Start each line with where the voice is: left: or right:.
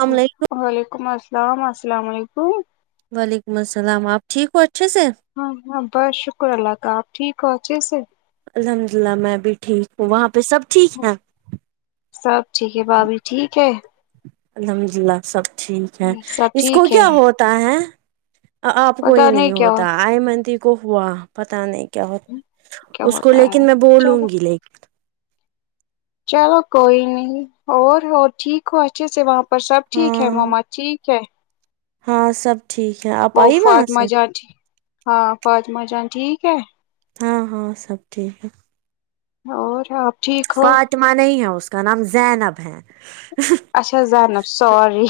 right: السلام علیکم
left: وعلیکم السلام السلام علیکم
right: وعلیکم السلام آپ ٹھیک ہو اچھے سے
left: ہاں ہاں بس شکر اللہ کا آپ ٹھیک ہو اچھے سے
right: الحمد للہ میں بھی ٹھیک ہوں وہاں پہ سب ٹھیک ہے
left: سب ٹھیک ہے بھابھی ٹھیک ہے
right: الحمد للہ سب ٹھیک ہے
left: سب
right: اس کو
left: ٹھیک ہے
right: کیا ہوا تا ہے آپ کوئی
left: پتا
right: نہیں
left: کیا
right: ہوتا آئی منتی کو ہوا پتہ نہیں کیا ہوت
left: کیا
right: اس کو
left: ہوتا ہے
right: لیکن میں بولوں
left: چلو
right: گی لیک
left: چلو کوئی نہیں اور اور ٹھیک ہو اچھے سے وہاں پر سب ٹھیک ہے
right: ہاں
left: مما ٹھیک ہے
right: ہاں سب ٹھیک ہے آپ
left: وہ
right: آئی وہاں سے
left: فاطمہ جان ٹھیک؟ ہاں فاطما جان ٹھیک ہے
right: ہاں ہاں سب ٹھیک ہے
left: اور آپ ٹھیک ہو
right: اتما نہیں ہے اس کا نام زینب ہے
left: اچھا زینب سوری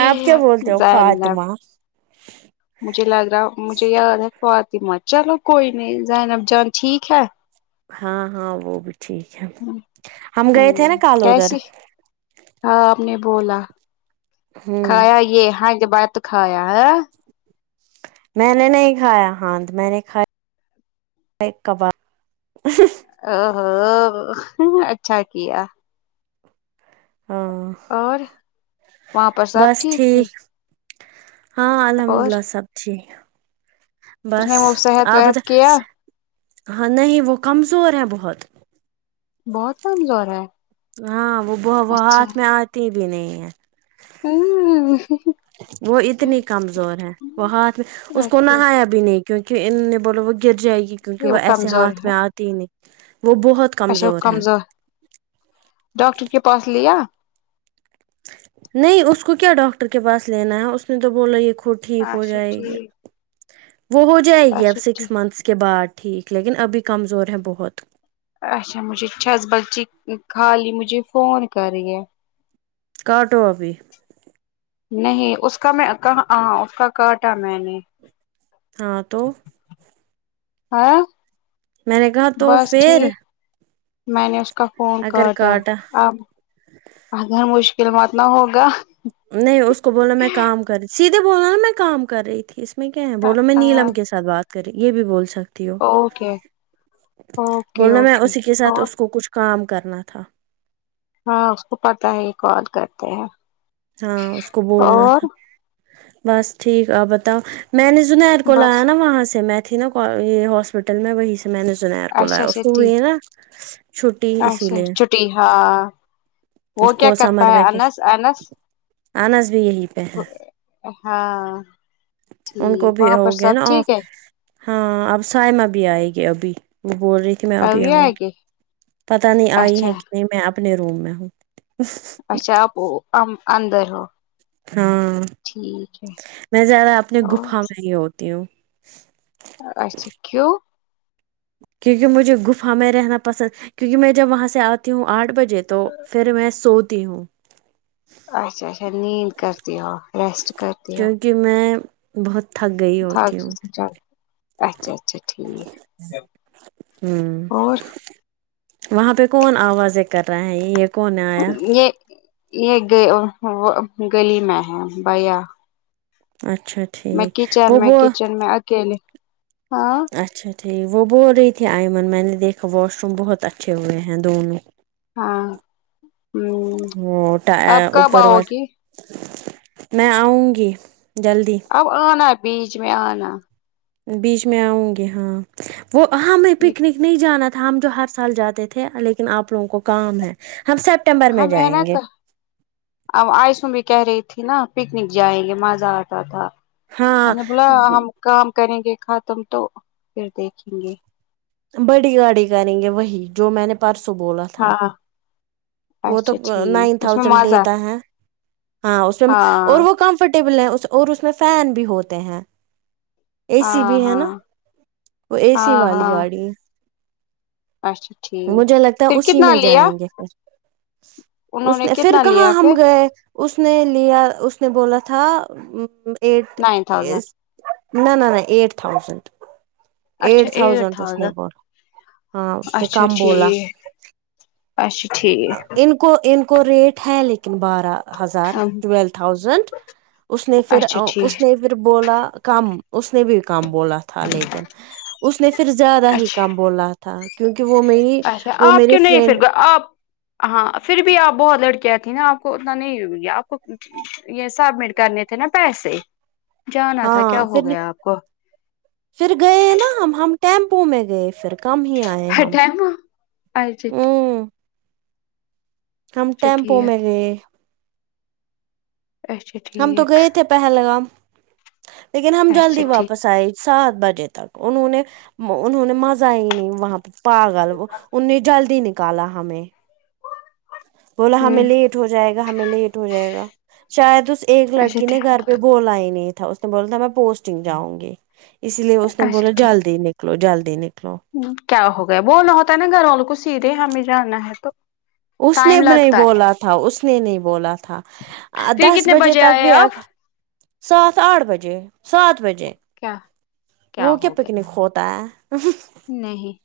right: آپ کیا بولتے ہو
left: زینب
right: فاطمہ
left: مجھے لگ رہا مجھے یاد ہے فاطمہ چلو کوئی نہیں زینب جان ٹھیک ہے
right: ہاں ہاں وہ بھی ٹھیک ہے ہم گئے
left: ہوں
right: تھے نا کال ا دھر
left: کیسی ہاں آپ نے بولا
right: ہوں
left: کھایا یہ ہاں کے بات تو کھایا ہے
right: میں نے نہیں کھایا ہاں ت میں نے کھایا کھاے کباب اھھ
left: او ہو اچھا کیا
right: ہاں
left: اور وہاں پر سب ٹھیک تھے
right: ہاں الحمد
left: اور
right: اللہ سب ٹھیک
left: اس
right: بس
left: نے وہ صحت
right: آپ بتا
left: وحت کیا
right: ہاں نہیں وہ کمزور ہیں بہت
left: بہت کمزور ہے
right: ہاں وہ ب وہ
left: اچھا
right: ہاتھ میں آتی بھی نہیں ہے
left: ہوں ہ ہ
right: وہ اتنی کمزور ہے وہ ہاتھ میں اس کو نہایا بھی نہیں کیونکہ ان نے بولو وہ گر جائے گی کیونکہ وہ ایسے
left: کمزور
right: ہاتھ
left: ہے
right: میں آتی ہی نہیں وہ بہت
left: اچھا کمزور ڈاکٹر کے پاس لیا
right: نہیں اس کو کیا ڈاکٹر کے پاس لینا ہے اس نے تو بولا یہ وہ ٹھیک ہو
left: اچھا
right: جائے گی
left: ٹھیک
right: وہ ہو جائے گی اب
left: اچھا ٹھیک
right: سکس منتھس کے بعد ٹھیک لیکن ابھی کمزور ہے بہت
left: اچھا مجھے چھس بلچی خالی مجھے فون کری ہے
right: کاٹو ابھی
left: نہیں اس کا میں کہاں ہاں اس کا کاٹا میں نے
right: ہاں تو
left: ہاں
right: میں نے کہا تو
left: بس
right: فر
left: ٹھیک میں نے اس کا فون کاٹا اب اگر مشکل مت نہ ہوگا
right: نہیں اس کو بولو میں کام کر رہی سیدھے بولو نا میں کام کر رہی تھی میں کیا ہے بولو میں نیلم کے ساتھ بات کری یہ بھی بول سک تی ہو
left: اوکے اوکے
right: بولنا میں
left: اوکے
right: اسی کے ساتھ
left: اور
right: اس کو کچھ کام کرنا تھا
left: ہاں اس کو پتہ ہے یہ کال کرتے ہیں
right: ہاں اس کو بولنا
left: اور
right: تھا بس ٹھیک آپ بتاؤ میں نے زنید کو لایا
left: بس
right: نا وہاں سے میں تھی نا یہ ہاسپٹل میں وہی سے میں نے سنا ہے کول
left: اچھا
right: ایا اس
left: اچھا
right: کو
left: ٹھیک
right: وہ نا چھٹی اسی
left: اچھا
right: لیے
left: چھٹی ہاں وہ
right: اس
left: کیا
right: کو
left: کرتا
right: سمر
left: ہے
right: ویکیشن
left: انس انس
right: انس بھی یہی پہ ہے
left: ہاں
right: ان کو
left: ٹھیک
right: بھی
left: وہاں
right: ہو
left: پر
right: گیا
left: سب
right: نا اف
left: ٹھیک ہے
right: ہاں اب سائمہ بھی آئے گی ابھی وہ بول رہی تھی میں ابھی آؤں
left: آئے گے
right: پتا نہیں آئی
left: اچھا
right: ہے کہ نہیں میں اپنے روم میں ہوں
left: اچھا آپ ان اندر ہو
right: ہاں
left: ٹھیک ہے
right: میں زیادہ اپنے
left: اور
right: گفا میں ہی ہوتی ہوں
left: اچھا کیوں
right: کیونکہ مجھے گفا میں رہنا پسند کیونکہ میں جب وہاں سے آتی ہوں آٹھ بج جے تو پھر میں سوتی ہوں
left: اچھا اچھا نیند کرتے ہو ریسٹ کرتے ہو
right: کہ میں بہت تھک گئی ہوتی
left: تھک
right: ہوں
left: چل اچھا اچھا ٹھیک
right: ہوں
left: اور
right: وہاں پہ کون آوازیں کر رہا ہیں یہ کون آیا
left: یہ یہ گلی میں ہے بھیا
right: اچھا
left: میں
right: ٹھیک
left: کچن
right: وہ
left: میں
right: وہ
left: کچن میں اکیلے ہاں
right: اچھا ٹھیک وہ بول رہی تھی آئمن میں نے دیکھا واش روم بہت اچھے ہوئے ہیں دونوں
left: ہاں ہ
right: وہ
left: اب کب
right: اوپر
left: آؤ
right: وار
left: گی
right: میں آؤں گی جلدی
left: اب آنا بیج میں آنا
right: بیچ میں آؤں گی ہاں وہ ہاں میں پکنک نہیں جانا تھا ہم جو ہر سال جاتے تھے لیکن آپ لوگوں کو کام ہے ہم سب
left: ہاں میں نہ کا اب آئسو بھی کہہ رہی تھی نا پکنک جائیں گے مزہ آتا تھا میں
right: ہاں
left: نے بولا ہم کام کریں گے ختم تو پھر دیکھیں گے
right: بڑی گاڑی کریں گے وہی جو میں نے پرسوں بولا تھا
left: ہاں
right: وہ تو
left: اچھا
right: نائن
left: ٹھیک اس میں
right: تھازینڈ
left: مزہ
right: لیتا ہے ہاں اس میں اور
left: ہاں
right: وہ کمفرٹیبل ہے اور اس میں فین بھی ہوتے ہیں اے سی بھی
left: ہاں
right: ہے
left: ہاں
right: نا وہ اے سی
left: ہاں
right: والی
left: ہاں
right: گاڑی
left: اچھا ٹھیک
right: مجھے لگتا ہے
left: پھر
right: اسی
left: کتنا
right: میں
left: لیا
right: جائیں گے پھر
left: انہوں
right: اس نے پھر
left: کتنا
right: کہاں
left: لیا
right: ہم
left: پھر
right: گئے اس نے لیا اس نے بولا تھا ایٹ
left: نائن تھاؤزینڈ
right: اس نہ نہ نہ ایٹ تھاؤزنڈ
left: اچھا
right: ایٹ تھاؤزنڈ اس نی
left: تھاؤزینڈ
right: بولی ہاں نے
left: اچھا
right: کم بولا
left: ٹھیک اچھا ٹھیک
right: ان کو ان کو ریٹ ہے لیکن بارہ ہزار ٹویل تھاؤزینڈ اس نے پھر
left: اچھا
right: آو اس
left: ٹھیک
right: نے پھر بولا کم اس نے بھی کم بولا تھا لیکن اس نے پھر زیادہ ہی
left: اچھا
right: کم بولا تھا کیونکہ وہ میری
left: اچھا
right: وہ
left: آپ
right: میری
left: کیوں نہیں پھر
right: فرینڈ
left: آپ ہاں پھر بھی آپ بہت لڑکیاں تھیں نا آپ کو اتنا نہیں یاد آپ کو یہ سبمٹ کرنے تھے نا پیسے جانا تھا کیا
right: ہاں
left: ہو
right: پھر
left: گیا آپ
right: پھر گئے نا ہم ہم ٹیمپو میں گئے پھر کم ہی آئے
left: ہاے
right: ہم
left: ٹائم آںی چیکڈ
right: ہ ہم ٹیمپو
left: ٹھیک
right: میں گئے
left: اچھا
right: ہم تو
left: ٹھیک
right: گئے تھے پہلگام لیکن ہم
left: اچھا
right: جلدی
left: ٹھیک
right: واپس آئے سات بجے تک انہوں نے انہوں نے مزہ ہی نہیں وہاں پاگل وہ اننی جلدی نکالا ہمیں بولا ہمیں
left: ہوں
right: لیٹ ہو جائے گا ہمیں لیٹ ہو جائے گا شاید اس ایک
left: اچھا
right: لڑکی نے
left: ٹھیک
right: گھر بولا ہی نہیں تھا اس نے بولا تھا میں پوسٹنگ جاؤں گی اس لیے اس نے بولا
left: اچھا ٹھیک
right: جلدی نک نکلو جلدی نکلو
left: کیا ہو گیا بولنا ہوتا ہے نا گھر والوں کو سیدھے ہمیں جانا ہے تو
right: اس نے
left: ٹائم
right: نہیں
left: لگتا ہے
right: بولا تھا اس نے نہیں بولا تھا آ
left: پھر
right: دس
left: کتنے
right: بجے تک
left: آئے
right: بھی
left: آپ
right: اب سات آٹھ بجے سات بجے
left: کیا
right: وہ کیا
left: ہو گیا
right: پکنک ہوتا
left: نہیں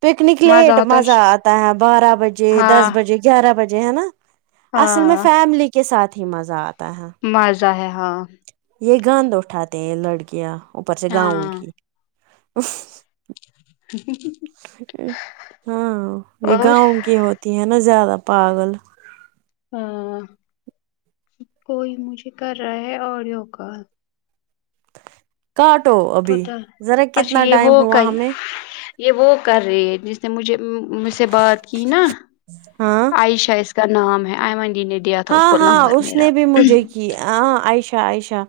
right: پکنک لیٹ
left: ہوتا
right: مزہ
left: ہے،
right: آتا ہے بارہ بجے دس
left: ہاں
right: بجے گیارہ بجے ہے نا اصل میں
left: ہاں
right: فیملی کے ساتھ ہی مزہ آتا ہے
left: مزہ ہے ہاں
right: یہ گاندھ اٹھاتے ہیں لڑکیاں اوپر سے گاؤں
left: ہاں
right: کی ہاں یہ
left: اور
right: گاؤں کی ہوت تی ہے نا زیادہ پاگل
left: ہاں کوئی مجھے کر رہا ہے آڈیو کال
right: کاٹو آ
left: پتہ ہے اچھا یہ وہ کائی یہ وہ کر رہی ہے جس نے مجھے مجھ سے بات کی نا
right: ہاں
left: عائشہ کا نام ہے آئمن ڈینیٹ
right: ہاں ہاں اس نے بھی مجھے کی آ عائشہ عائشہ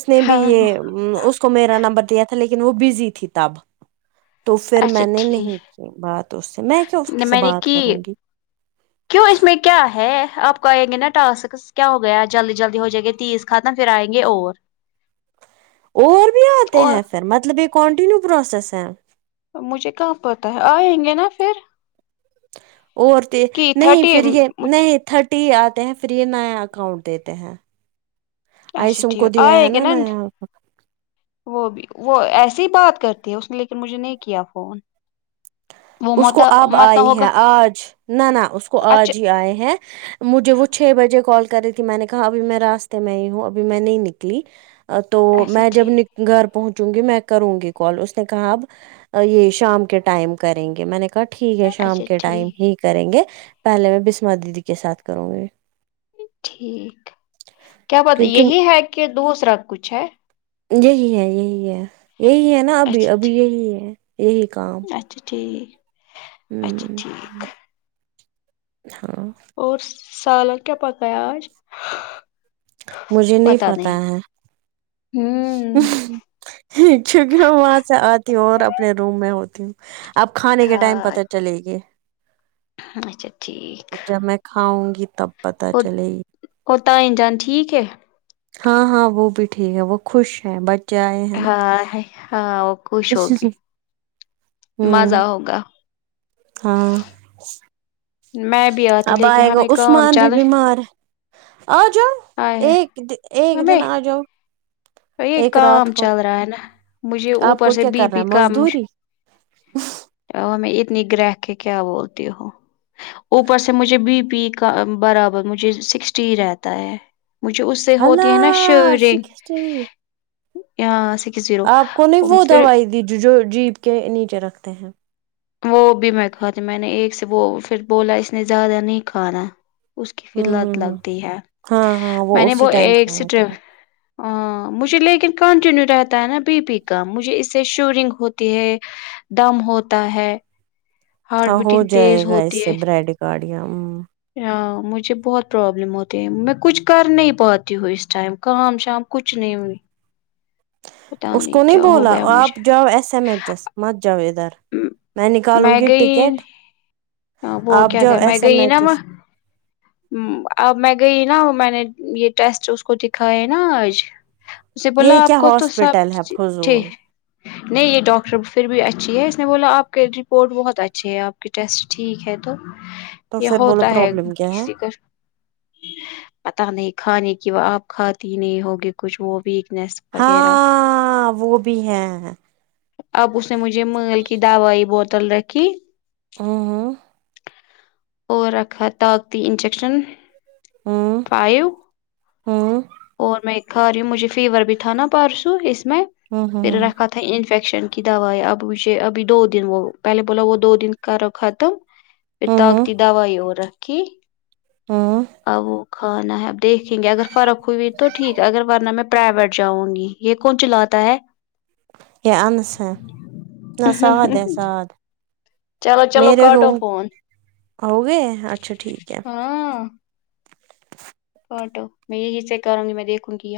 right: اس نے بھی
left: ہاں
right: یہ امم اس کو میرا نمبر دیا تھا لیکن وہ بزی تھی تب تو پھر
left: اچھا
right: میں نے نہیں
left: ٹھیک
right: کی بات اس سے میں کیا اس
left: نے
right: کے سے
left: میں نے
right: بات
left: کی
right: کروں گی
left: کیوں اس میں کیا ہے آپ کو آئیں گی نا ٹاسک کیا ہو گیا جلدی جلدی ہو جائے گے تیس ختم پھر آئیں گے اور
right: اور بھی آتے ہیں
left: اور
right: پھر مطلب یہ کانٹینیو پروسیس ہے
left: مجھے کہاں پتہ ہے آئیں گے نا پھر
right: عورتیں
left: کہ
right: نہیں
left: تھرٹی
right: پھر یہ نہیں تھرٹی ٹی آتے ہیں فری نیا اکاؤنٹ دیتے ہیں
left: اچھا
right: آئسم کو
left: ٹھیک
right: دیا ہے
left: آئے گے
right: نا نیا اکاؤنٹ
left: وہ بھی وہ ایسی ہی بات کرتی ہے اس نے لیکن مجھے نہیں کیا فون وہ
right: اس
left: مت
right: کو اب
left: مت نہ
right: آئے
left: ہوگا
right: ہیں آج نہ نہ اس کو
left: اچھا
right: آج ہی آئے ہیں مجھے وہ چھ بجے کال کر رہی تھی میں نے کہا ابھی میں راستے میں ہی ہوں ابھی میں نہیں نکلی ا تو
left: اچھا
right: میں جب
left: ٹھیک
right: نک گھر پہنچوں گی میں کروں گی کال اس نے کہا اب یہ شام کے ٹائم کر لیں گے میں نے کہا ٹھیک ہے شام
left: اچھا
right: کے ٹائم ہی
left: ٹھیک
right: کریں گے پہلے میں بسمہ دیدی کے ساتھ کروں گی
left: ٹھیک کیا بات
right: کیونکہ
left: یہی ہے کہ دوسرا کچھ ہے
right: یہی ہے یہی ہے یہی ہے نا ابھی
left: اچھا
right: ابھی
left: ٹھیک
right: یہی ہے یہی کام
left: اچھا ٹھیک
right: ہ
left: اچھا ٹھیک
right: ہاں
left: اور سالن کیا پکا یا آج
right: مجھے نہیں پتا ہے
left: ہوں
right: کیونکہ میں وہاں سے آتی ہوں اور اپنے روم میں ہوتی ہوں اب کھانے کے ٹائم
left: ہاں
right: پتہ چلے گی
left: اچھا ٹھیک
right: جب میں کھاؤں گی تب پتہ
left: اور
right: چلے گی
left: اور تائی جان ٹھیک ہے
right: ہاں ہاں وہ بھی ٹھیک ہے وہ خوش ہیں بٹ
left: ہاں ہے ہاں وہ خوش ہوگی مزہ
right: ہوں
left: ہوگا
right: ہاں
left: میں بھی آتی
right: اب
left: لیکن
right: آئے گا
left: ہمیں کام
right: عثمان بھی
left: چل
right: بیمار ہے آجاؤ
left: آئے
right: ایک دن ایک دن
left: ہمیں
right: آجاؤ
left: یہ کام چل رہا ہے نا مجھے
right: آپ
left: اوپر
right: کو
left: سے
right: کیا
left: بی
right: کرنا
left: پی
right: ہے
left: کامجھ
right: مزدوری
left: ا میں اتنی گرہک ہے کیا بولتی ہوں اوپر سے مجھے بی پی کا برابر مجھے سکسٹی ہی رہتا ہے مجھے اس سے ہوتی ہے نا شیوریں
right: چین
left: ہاں سی
right: آپ کو نے وہ دوائی دی جو جو جیپ کے نیچے رکھتے ہیں
left: وہ بھی میں کھاتی میں نے ایک سے وہ پھر بولا اس نے زیادہ نہیں کھانا ہے اس کی پھر
right: ہوں
left: لت
right: ہوں ہوں
left: لگی ہے
right: ہاں ہاں
left: میں نے
right: اسی
left: وہ
right: ٹائم
left: ایک
right: کھانا ہوتا تھا
left: سٹو ہاں مجھے لیکن کنٹینیو رہتا ہے نا بی پی کا مجھے اس سے شورنگ ہوتی ہے دم ہوتا ہے ہارٹ
right: ہاں ہو
left: بیٹنگ تیز
right: جائے گا اس سے بریڈ گاڑیاں ہ
left: ہ مجھے بہت پرابلم ہوتی ہے میں کچھ کر نہیں پاتی ہوں اس ٹائم کام شام کچھ نہیں ہوئی
right: اس کو نہیں
left: ہو
right: بولا
left: گیا
right: آپ
left: مجھے
right: جاؤ ایس ایم ایچ ایس مت جاؤ ادھر میں نکالوں گی ٹکٹ
left: وہ
right: آپ
left: کیا
right: جاؤ
left: کہ میں
right: ایس ایم
left: گئی
right: ای
left: نا
right: ایس
left: اب میں گئی نا میں نے یہ ٹیسٹ اس کو دکھائے نا آج اسے
right: یہ
left: بولا آپ
right: کیا
left: کو تو سب
right: ہاسپٹل ہے
left: ٹھیک
right: فضول
left: نہیں یہ ڈاکٹر پھر بھی اچھی ہے اس نے بولا آپ کے رپورٹ بہت اچھی ہے آپ کے ٹیسٹ ٹھیک ہے تو
right: تو پھر بولو پرابلم کیا ہے
left: پہر پتا نہیں کھانے کی وہ آپ کھاتی نہیں ہوگی کچھ وہ ویکنیس وغیرہ
right: ہاں وہ بھی ہے
left: اب اس نے مجھے منگل کی دوائی بوتل رکھی
right: ہوں
left: اور رکھا طاقتی انجیکشن
right: ہوں
left: فائیو
right: ہوں
left: اور میں کھا رہی ہوں مجھے فیور بھی تھا نا پرسو اس میں پھر
right: ہوں
left: رکھا تھا انفیکشن کی دوائ اب مجھے ابھی دو دن وہ پہلے بولا وہ دو دن کا رکھاتا ہو پھر
right: ہوں
left: طاقتی دوائی ہو رکھی
right: ہوں
left: ا وہ کھانا ہے اب دیکھیں گے اگر فرق ہوئی تو ٹھیک ہے اگر ورنہ میں پرائیویٹ جاؤں گی یہ کون چلاتا ہے
right: یہ انس ہیں نہ ساد ہے ساد
left: چلو چلو
right: میرے روم
left: کاٹو فون
right: آؤگے اچھا ٹھیک ہے
left: فٹو میں یہی سے کروں گی میں دیکھوں گی یا